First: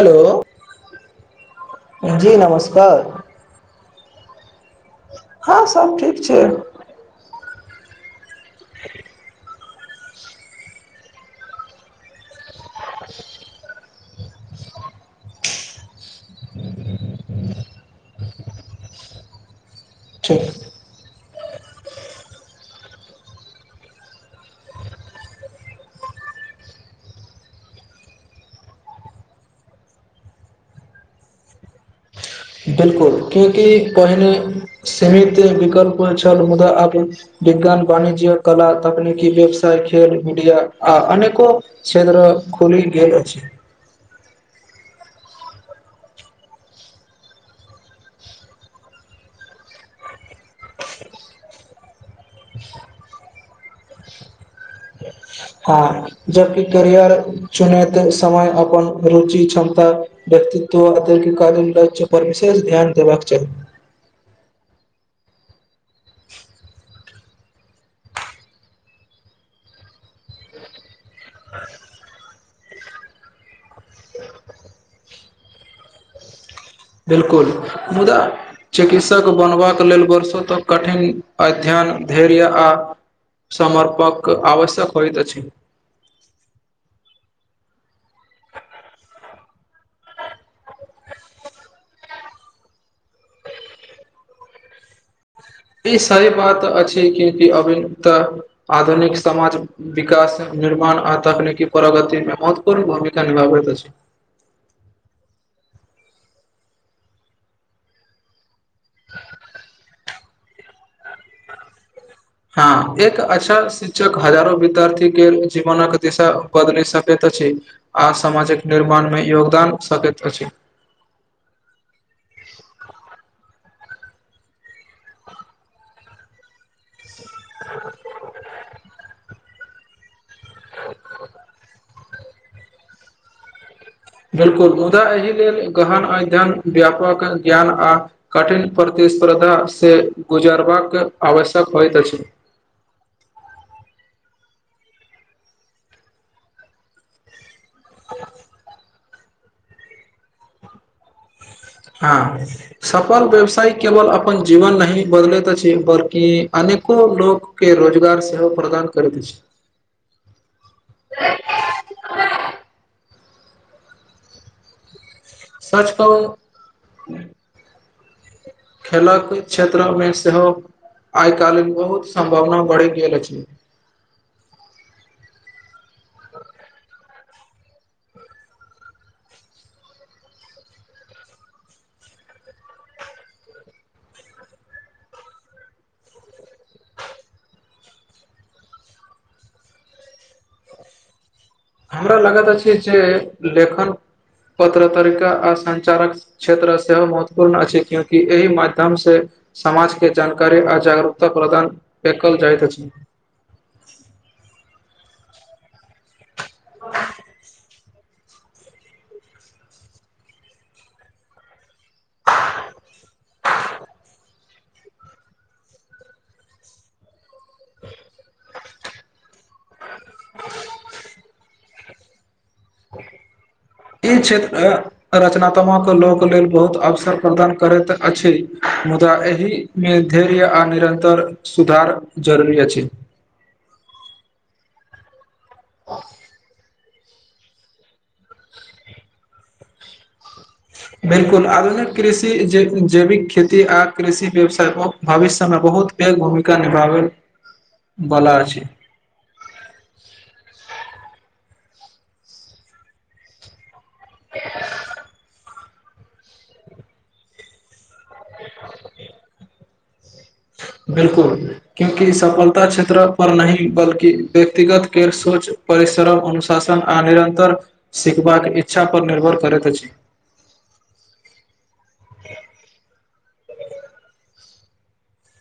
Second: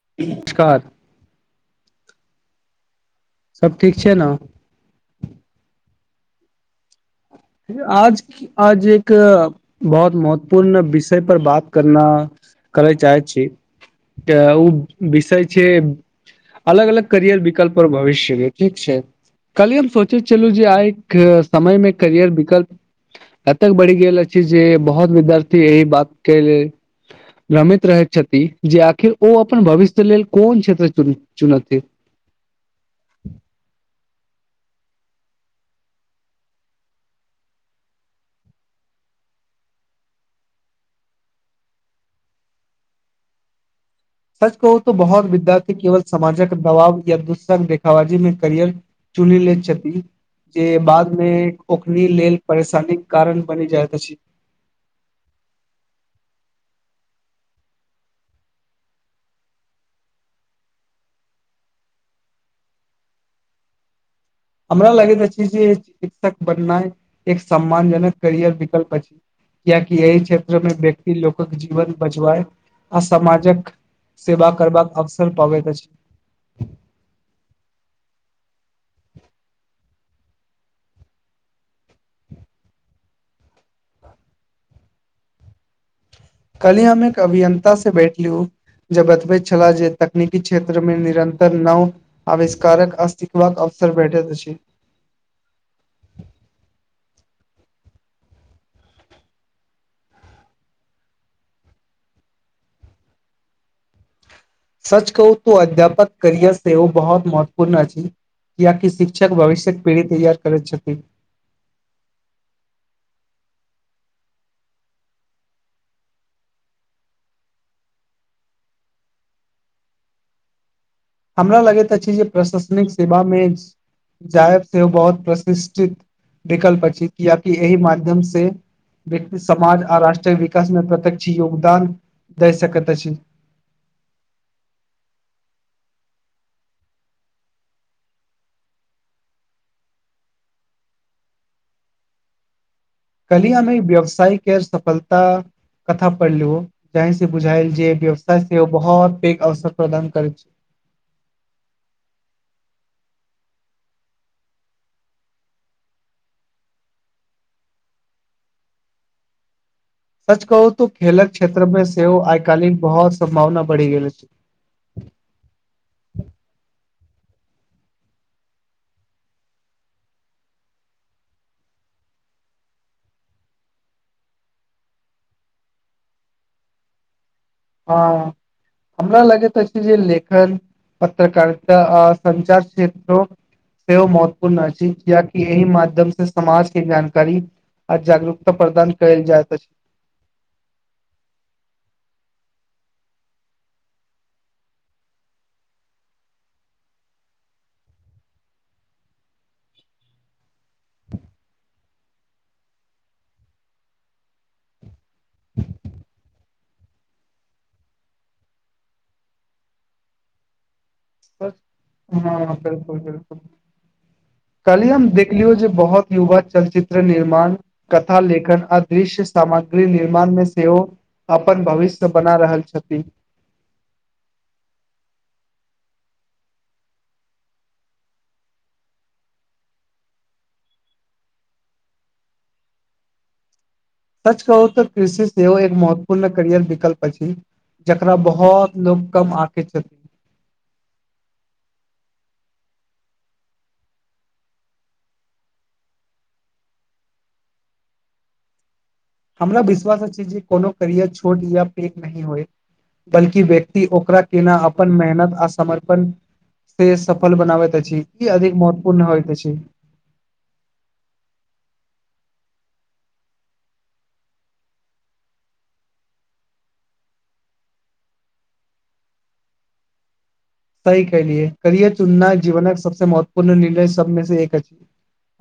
hello नमस्कार जी नमस्कार सब ठीक छै ने हँ सभ ठीक छै आज आज एक बहुत महत्वपूर्ण विषय पर बात करना करय चाहे छी तऽ ओ विषय छै अलग अलग करियर विकल्प पर भविष्यके ठीक छै काल्हि हम सोचे छलहुँ जे ठीक आइक समय मे करियर विकल्प एतेक बढ़ि गेल अछि जे बहुत विद्यार्थी एहि बात के लेल रमैत रहैत छथि जे आखिर ओ अपन भविष्य लेल कोन क्षेत्र चुनी चुनथि [inaudible] बिलकुल क्यूँकि पहिने सीमित विकल्प छल मुदा आब विज्ञान वाणिज्य कला तकनीकी व्यवसाय खैर मिडिया आ अनेको क्षेत्र खुलि गेल अछि सच कहू तऽ बहुत विद्यार्थी केवल समाजक दबाव या दोसरक देखाबाजी मे करियर चुनि लैत छथि जे बादमे ओखनी लेल परेशानीक कारण बनि जाइत अछि हँ जबकि करियर चुनेत समय अपन रुचि क्षमता व्यक्तित्व तय के कारण लक्ष्य पर विशेष ध्यान देबाक चाही हमरा लगैत अछि जे शिक्षक बननाय एक सम्मानजनक करियर विकल्प अछि कियैकि यहि क्षेत्रमे व्यक्ति लोकक जीवन बचवाए आ समाजक सेवा करबाक अवसर पाबैत अछि बिलकुल मुदा चिकित्सक बनबाक लेल वर्षो तक कठिन अध्ययन धैर्य आ समर्पक आवश्यक होइत अछि काल्हि हम एक अभियंता से बैठलूं जे बतबैत छला जे तकनीकी क्षेत्र मे निरंतर नव आविष्कारक आ सिखबाक भेटत अछि [unintelligible] कि अभिन्नतः आधुनिक समाज विकासक निर्माण आ तकनीकी प्रगतिमे महत्वपूर्ण भूमिका निभाबैैत अछि सच कहू तऽ अध्यापक करियर सेहो बहुत महत्वपूर्ण अछि कियै कि शिक्षक भविष्यक पीढ़ी तैयार करैत छथि हँ एक अच्छा शिक्षक हजारो विद्यार्थी गेल जीवनक दिशा बदलि सकैत अछि आ समामाजक निर्माणमे योगदान सकैत अछि हमरा लगैत अछि जे प्रशासनिक सेवा मे जायब सेहो बहुत प्रतिष्ठित विकल्प अछि किया कि एहि माध्यम से व्यक्ति समाज आ राष्ट्रीय विकास मे प्रत्यक्ष योगदान दै सकैत अछि बिलकुल मुदा एहि लेल गहन अध्ययन व्यापक ज्ञान आ कठिन प्रति प्रतिस्पर्धा से गुजारबाक आवश्यक होइत अछि काल्हि हम व्यवसाय केर सफलता कथा पढ़लौं तहि से बुझायल जे व्यवसाय छै ओ बहुत पैघ अवसर प्रदान करै छै हँ सफल व्यवसाय केवल अपन जीवन नहि बदलैत अछि बल्कि अनेक अनेको लोक के रोजगार सेहो प्रदान करैत अछि सच कहू तऽ खेलक क्षेत्रमे सेहो आइ काल्हि बहुत सम्भावना बढ़ि गेल अछि सच कहू खेलक क्षेत्र मे सेहो आइ काल्हि बहुत सम्भावना बढ़ि गेल अछि हँ हमरा लगैत अछि अछि जे लेखन पत्रकारिता आ संचार क्षेत्र सेहो महत्वपूर्ण अछि किाकि एहिह माध्यम से समाजके जानकारी आ जागरूकता प्रदान कल जाय त अछि हमरा लागैत अछि जे लेखन पत्रकारिता आ संचारक क्षेत्र सेहो महत्वपूर्ण अछि क्यूंकि एहि माध्यम से समाजके जानकारी आ जागरूकता प्रदान कएल जाइत अछि [inaudible] [inaudible] आओ [unintelligible] हँ बिलकुल बिलकुल अछि आ कलहि हम देखलियौ जे बहुत युवा चलचित्र निर्माण कथा लेखन आ दृश्य सामग्री निर्माण मे सेहो अपन भविष्य बना रहल छथिन [inaudible] ई क्षेत्र रचनात्मक लोक लेल बहुत अवसर प्रदान करैत अछि मुदा एहि मे धैर्य आ निरन्तर सुधार जरूरी अछि [inaudible] सच कहू त कृषि सेहो एक महत्वपूर्ण करियर विकल्प जकरा बहुत लोक कम आँके छथिन बिल्कुल आधुनिक कृषि जैविक खेती आ कृषि व्यवसायको भविष्यमे मेक बहुत पेघ भूमिका निभाबे बला छैय हमरा विश्वास अछि जे कोनो करियर छोट या पेघ नहि होय बल्कि व्यक्ति ओकरा केना अपन मेहनत अआ समर्पण से सफल बनाबै त अछि ई अधिक महत्वपूर्ण होैत अछि [inaudible] बिल्कुल क्योंकि सफलता क्षेत्र क पर नहि बल्कि व्यक्तिगत के सोच पर सरम अनुशासन आ निरन्तर सिखबाक इच्छा पर निर्भर करैत अछि सही कलिऐ करियर चुननाए जीवनक सबसँ महत्वपूर्ण निर्णय सबमे से एक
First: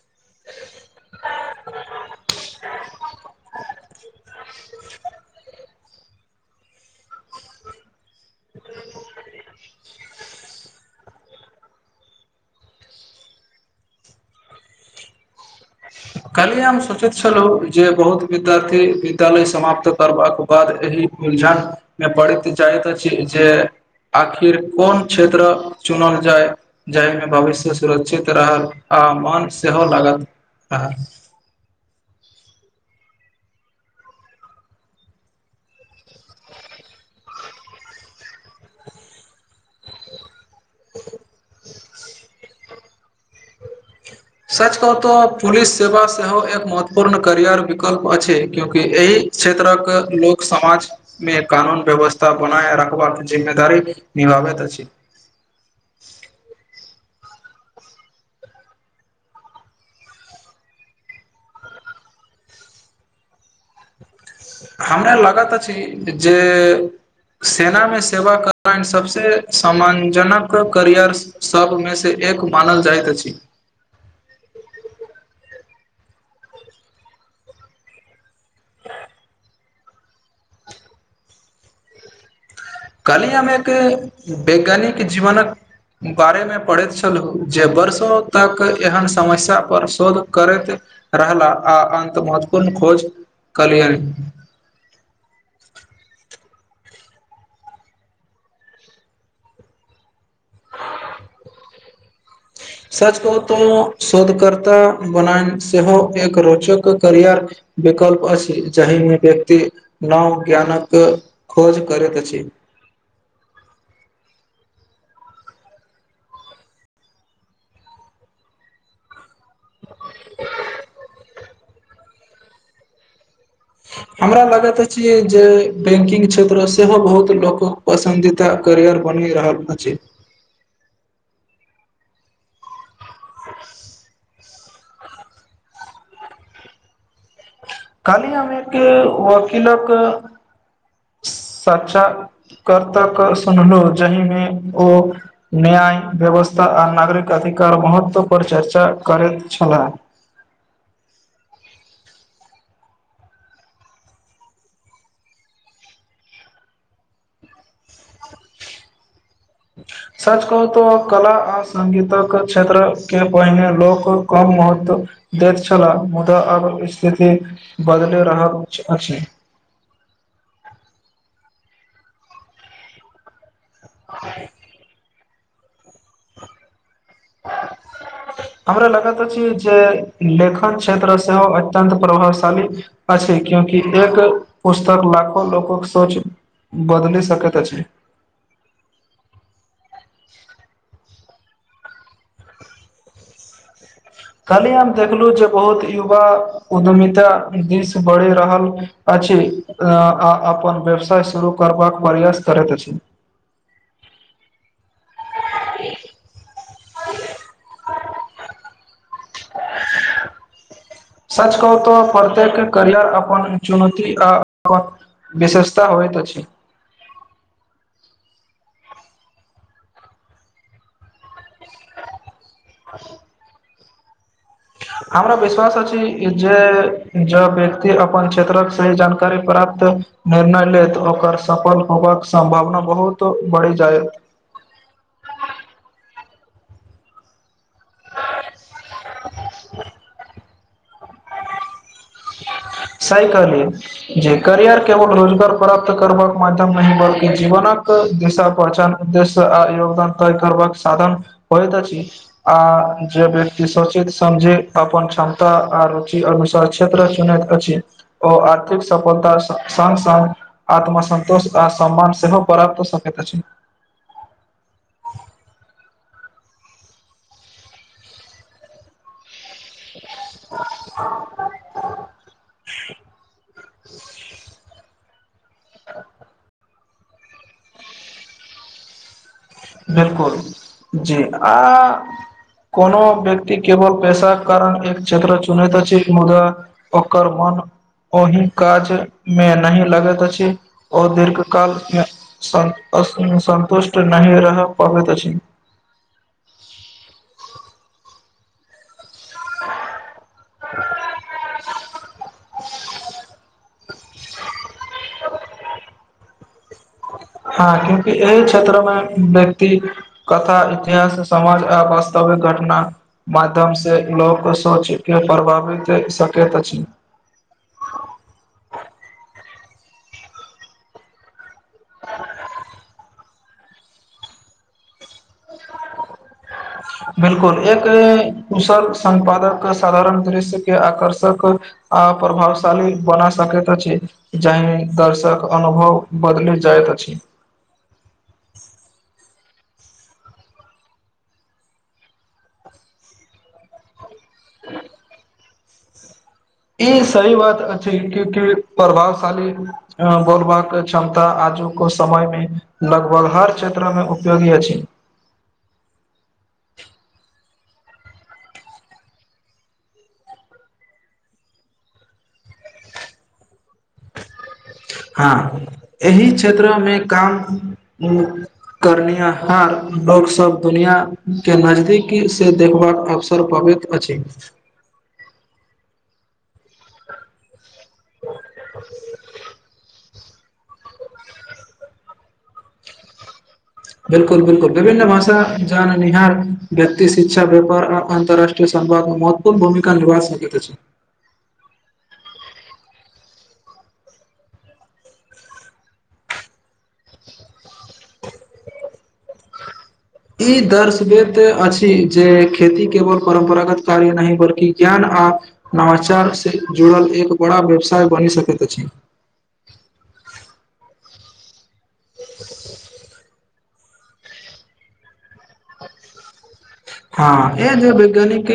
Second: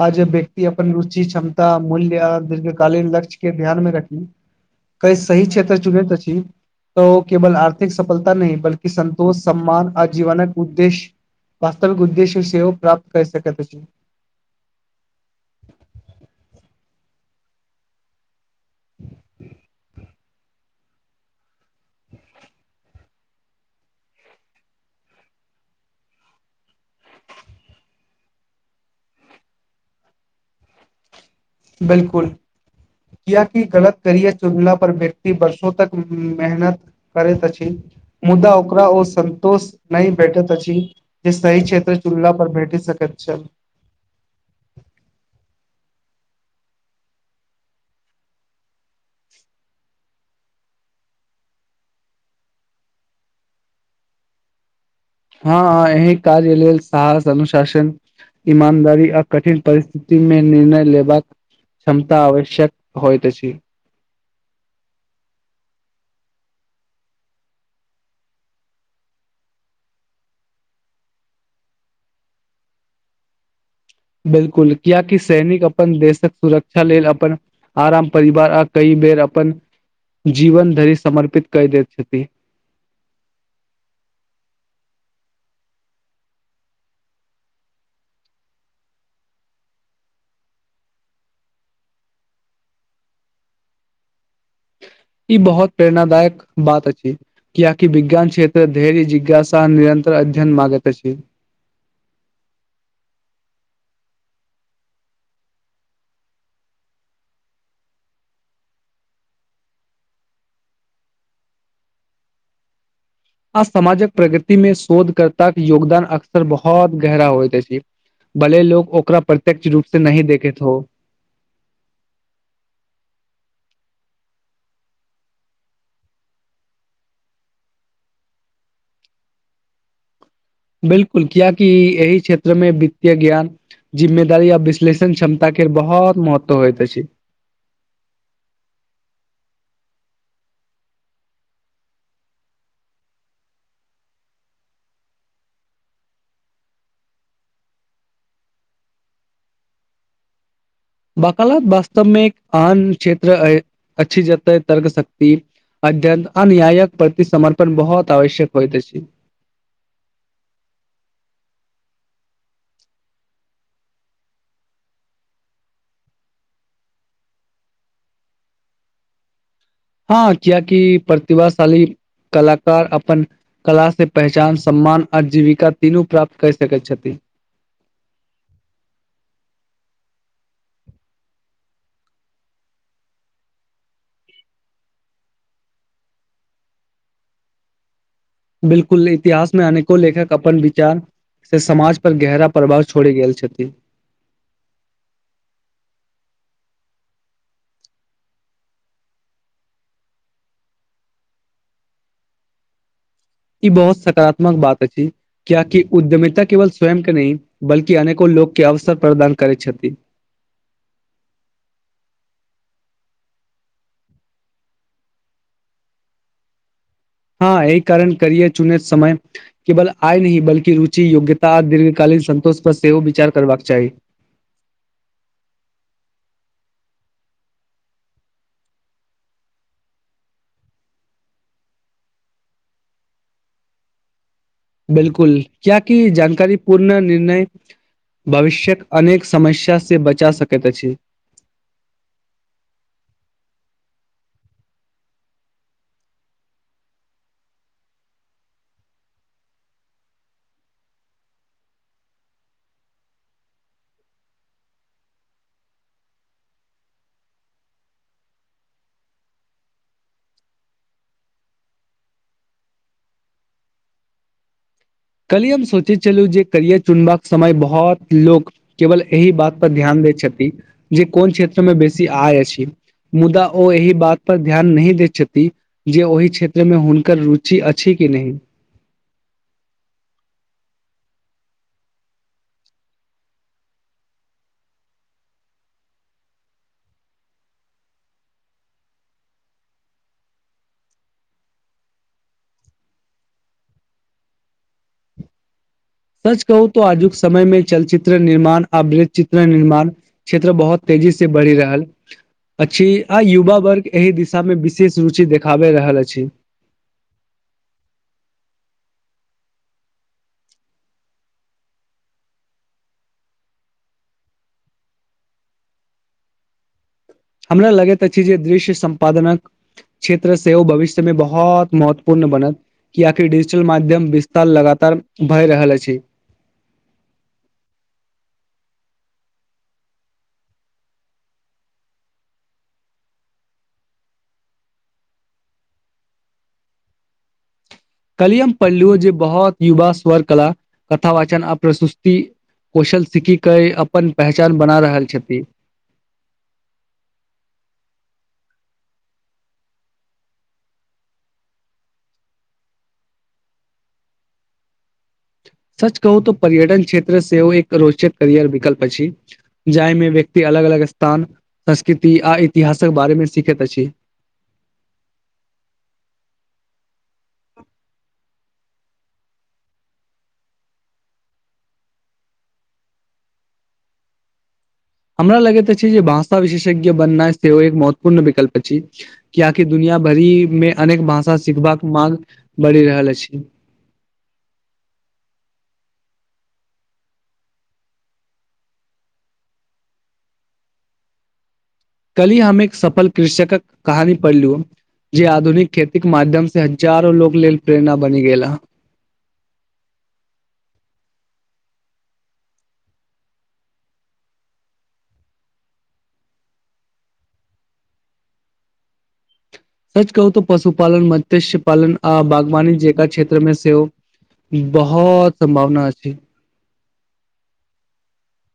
आज व्यक्ति अपन रुचि क्षमता मूल्य आ दीर्घ कालीन लक्ष्य के ध्यान मे रखी कइ सही क्षेत्र चुनैए त छी त केवल आर्थिक सफलता नहि बल्कि संतोष सम्मान आ जीवनक उद्देश्य वास्तविक उद्देश्य सेहो प्राप्त कैऐ सकै अछि [inaudible] काल्हि हम सोचैत छलौ जे बहुत विद्यार्थी विद्यालय समाप्त करबाक बाद एहि उलझन मे पड़ैत जाइत अछि जे आखिर कोन क्षेत्र चुनल जाय जाहिमे भविष्य सुरक्षित रहल आ त मन सेहो लागत आ बिल्कुल किय कि गलत करियर चुनला पर व्यक्ति बर्षों तक मेहनत करैत अछि मुदा ओकरा ओ संतोष नहि भेटैत अछि जे सही क्षेत्र चुनल्ला पर भेटै सकैत चल [inaudible] सच कहू तऽ पुलिस सेवा सेहो एक महत्वपूर्ण करियर विकल्प अछि क्यूंकि एहि क्षेत्रक लोक समाज मे कानून व्यवस्था बनाए रखबाक जिम्मेदारी क बाब छै [inaudible] हँ एहि काज लेल साहस अनुशासन ईमानदारी आ कठिन परिस्थिति मे निर्णय लेबाक क्षमता आवश्यक होइत अछि हमरा लग तऽ छैय जे सेना मे सेवा करन सबसे सम्मानजनक करियर सबमे से ए एक मानल जाइत अछि बिल्कुल कियाकि सैनिक अपन देशक सुरक्षा लेल अपन आराम परिवार आ कई बेर अपन जीवन धरि समर्पित कैय देल छथि काल्हि हम एक वैज्ञानिक जीवनक बारेमे पढ़ैत छलौ जे वर्षो तक एहन समस्यापर शोध करैत रहला आ अन्त महत्वपूर्ण खोज कलियैन ई बहुत प्रेरणा दायक बात अछि कियाकि विज्ञान क्षेत्र धैर्य जिज्ञासा निरन्तर अध्ययन मांगैत अछि [unintelligible] सच कहूं तऽ शोधकर्ता बना के सेहो एक रोचक करियर विकल्प अछि जहिमे व्यक्ति नव ज्ञानक खोज करैत अछि आ समाजक प्रगति मे शोधकर्ता के योगदान अक्सर बहुत गहरा होइत अछि भले लोक ओकरा प्रत्यक्ष रूप से नहि देखैत हो [unintelligible] हमरा लागत अछि जे बैंकिंग क्षेत्र सेहो बहुत लोक पसंदीता करियर बन रहत अछि बिल्कुल कियै कि एहि क्षेत्रमे वित्तय ज्ञान जिम्मे कार्य या विश्लेषण क्षमता के बहुत महत्व होइत अछि काल्हि हम एक वकीलक सचा करतक सुनलहु जहिमे ओ न्याय व्यवस्था आ नागरिक अधिकार महत्व पर चर्चा करैत छलाह वकालत वास्तवमे एक आन क्षेत्र अछि जत तर्कशक्ति अध्ययन अन्यायक प्रति समर्पण बहुत आवश्यक होइत अछि सच कहू त कला आ संगीतक क्षेत्र के पहिने लोक कम महत्व देत छला मुदा आब स्थिति बदल रहैत अछि हाँ कियकी प्रतिभाशाली कलाकार अपन कला से पहचान सम्मान आ जीविका तीनू प्राप्त कर सकैत छथिन ‌ [unintelligible] हमरा लगैत अछि जे लेखन क्षेत्र सेहो अत्यत प्रभावशाली अछि क्यों एक पुस्तक लाखो लोक सोच बदलि सकैत अछि बिल्कुल इतिहासमे अनेको लेखक अपन विचार से समाज पर गहरा प्रवाह छोड़ि गेल छथि काल्हि हम देखलू जे बहुत युवा उद्यमिता दिस बढ़ि रहल अ आ आ अपन व्यवसाय शुरू करबाक प्रयास करैत अछि ई बहुत सकारात्मक बात अछि कियाकि उद्यमिता केवल स्वयं के नहि बल्कि आने को ल लोकके अवसर प्रदान करैत छथि सच कहू तऽ प्रत्येक करियर अपन चुनौती आ अपन विशेषता होइ होइत अछि हाँ यहि कारण करियैर चुने समय केवल आय नहि बल्कि रुचि योग्यता आ दीर्घकाल सन्तोष पर सेहो विचार करबाक चाही हमरा विश्वास अछि जे जब व्यक्ति अपन क्षेत्रक सही जानकारी प्राप्त निर्णय लेत ओकर सफल होबाक सम्भावना बहुत बढ़ि जायत बिल्कुल कियाकी जानकारी पूर्ण निर्णय भविष्यक अनेक समस्यासे बचा सकैत अछि [unintelligible] सही कहलिय जे करियर केवल रोजगार प्राप्त करबाक माध्यम नहि बल्कि जीवनक देशक पहचान उदे्दय आ योगदान तय करबाक साधन होइत अछि आ जे व्यक्ति सोचे समझे अपन क्षमता आ रुचि अनुसार क्षेत्र चुनैत अछि ओ आर्थिक सफलता संग संगसाथ आत्मसन्तोष आ सम्मान सेहो प्राप्त हो सकैत अछि चलू जे करियर चुनबाक समय बहुत लोक केवल एहि बात पर ध्यान दे छथि जे कोन क्षेत्र मे बेसी आय अछि मुदा ओ एहि बात पर ध्यान नहि दे जे ओहि क्षेत्रमे हुनकर रुचि अछि कि नहि बिल्कुल जी आ कोनो व्यक्ति केवल पैसाके कारण एक क्षेत्र चुनैत अछि मुदा ओकर मन ओहि काज मे नहि लगैत अछि ओ दीर्घ कालमे सब सन्तुष्ट नहि रह पाबैत अछि सच कहूत आजुक समयमे चलचित्र निर्माण आवृ चित्र निर्माण क्षेत्र बहुत तेजी से बढ़ि रहल अछि आ युवा वर्गके एहि दिशामे विशेष रुचि देखाबे रहल अछि हाँ क्यूकि एहि क्षेत्र मे व्यक्ति कथा इतिहास समाज आ वास्तव घटना माध्यम से लोक सोच के प्रभावित सकैत अछि हमरा लगैत अछि जे दृश्य सम्पादनक क्षेत्र सेहो ओ भविष्यमे बहुत महत्वपूर्ण बनत कि आखिर डिजिटल माध्यम विस्तार लगात र भए रहल अछि [inaudible] बिल्कुल एक कुशल संपादक साधारण दृश्य के आकर्षक आ प्रभावशाली बना सकैत अछि जहि दर्शक अनुभव बदले जा जाइत अछि कलियम पढ़लु जे बहुत युवा स्वर कला कथा वाचन आ प्रसुति कौशल सिकखी कऽ अपन पहचान बना रहल छथिन ई सह बात छै क प्रभावशाली बोलबाक क्षमता आ लोको समय मे लगभग हर क्षेत्र मे उपयोगी अछि सच कहू त पर्यटन क्षेत्र से ओ एक रोचित करियर विकल्प छी जाहिमे व्यक्त अलग अलग स्थान संस्कृति आ इतिहास सब बारे मे सीखैत अछि हँ एहि क्षेत्रमे काम करनिहारहार लोकसभ दुनिया के नजदीकीकी से देखबाक अवसर पर होबैत अछि हमरा लगैत छै जे भाषा विशेषज्ञ बननाइ सेहो एक मत पूर्ण विकल्प छी कि आि दुनिया भरी मे अनेक भाषा सिखबाक मांग बढ़ि रहल अछि बिलकुल बिलकुल विभिन्न भाषा जाननिहार व्यक्ति शिक्षा व्यापार अन्तरराष्ट्रीय मत्वपूर्ण भूमिका निभा सकैत अछि काल्हि हम एक सफल कृषकक कहानी पढ़लु जे आधुनिक खेतीक के माध्यम से हजारो लोक लेल प्रेरणा बनि गेल हन [inaudible] ई दर्शबैत अछि जे खेती केवल परम्परागत कार्य नहि बल्कि ज्ञान आ नवचार से जुड़ल एक बड़ा व्यवसाय बनि सकैत अछि सच कहू त पशुपालन मत्सस्यपालन आ बागवान जेगा क्षेत्र मे सेहो बहुत सम्भावना अछि हँ य जे वैज्ञानिक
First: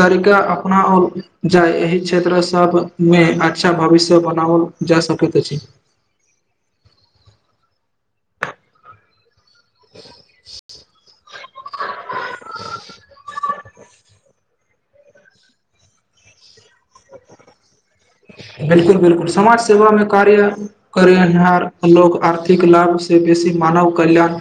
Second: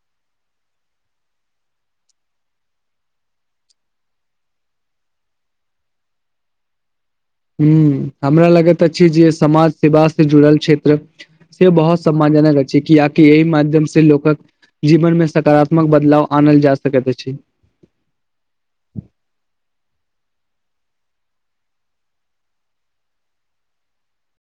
तरीका अपना आर जाय एहि क्षेत्रसँ मे अच्छा भविष्य बनाओल जा सकैत अछि ह हमरा लगत अ ची जे समाज सेवा से जुड़ल क्षेत्र से बहुत सम्मानजननक अछि किआकि यहि माध्यम से लोकक जीवनमे सकारात्मक बदलाव आनल जा सकैत अछि बिलकुल बिलकुल समाज सेवामे कार्य करनिहार लोको आर्थिक लाभ से बेसी मानव कल्याण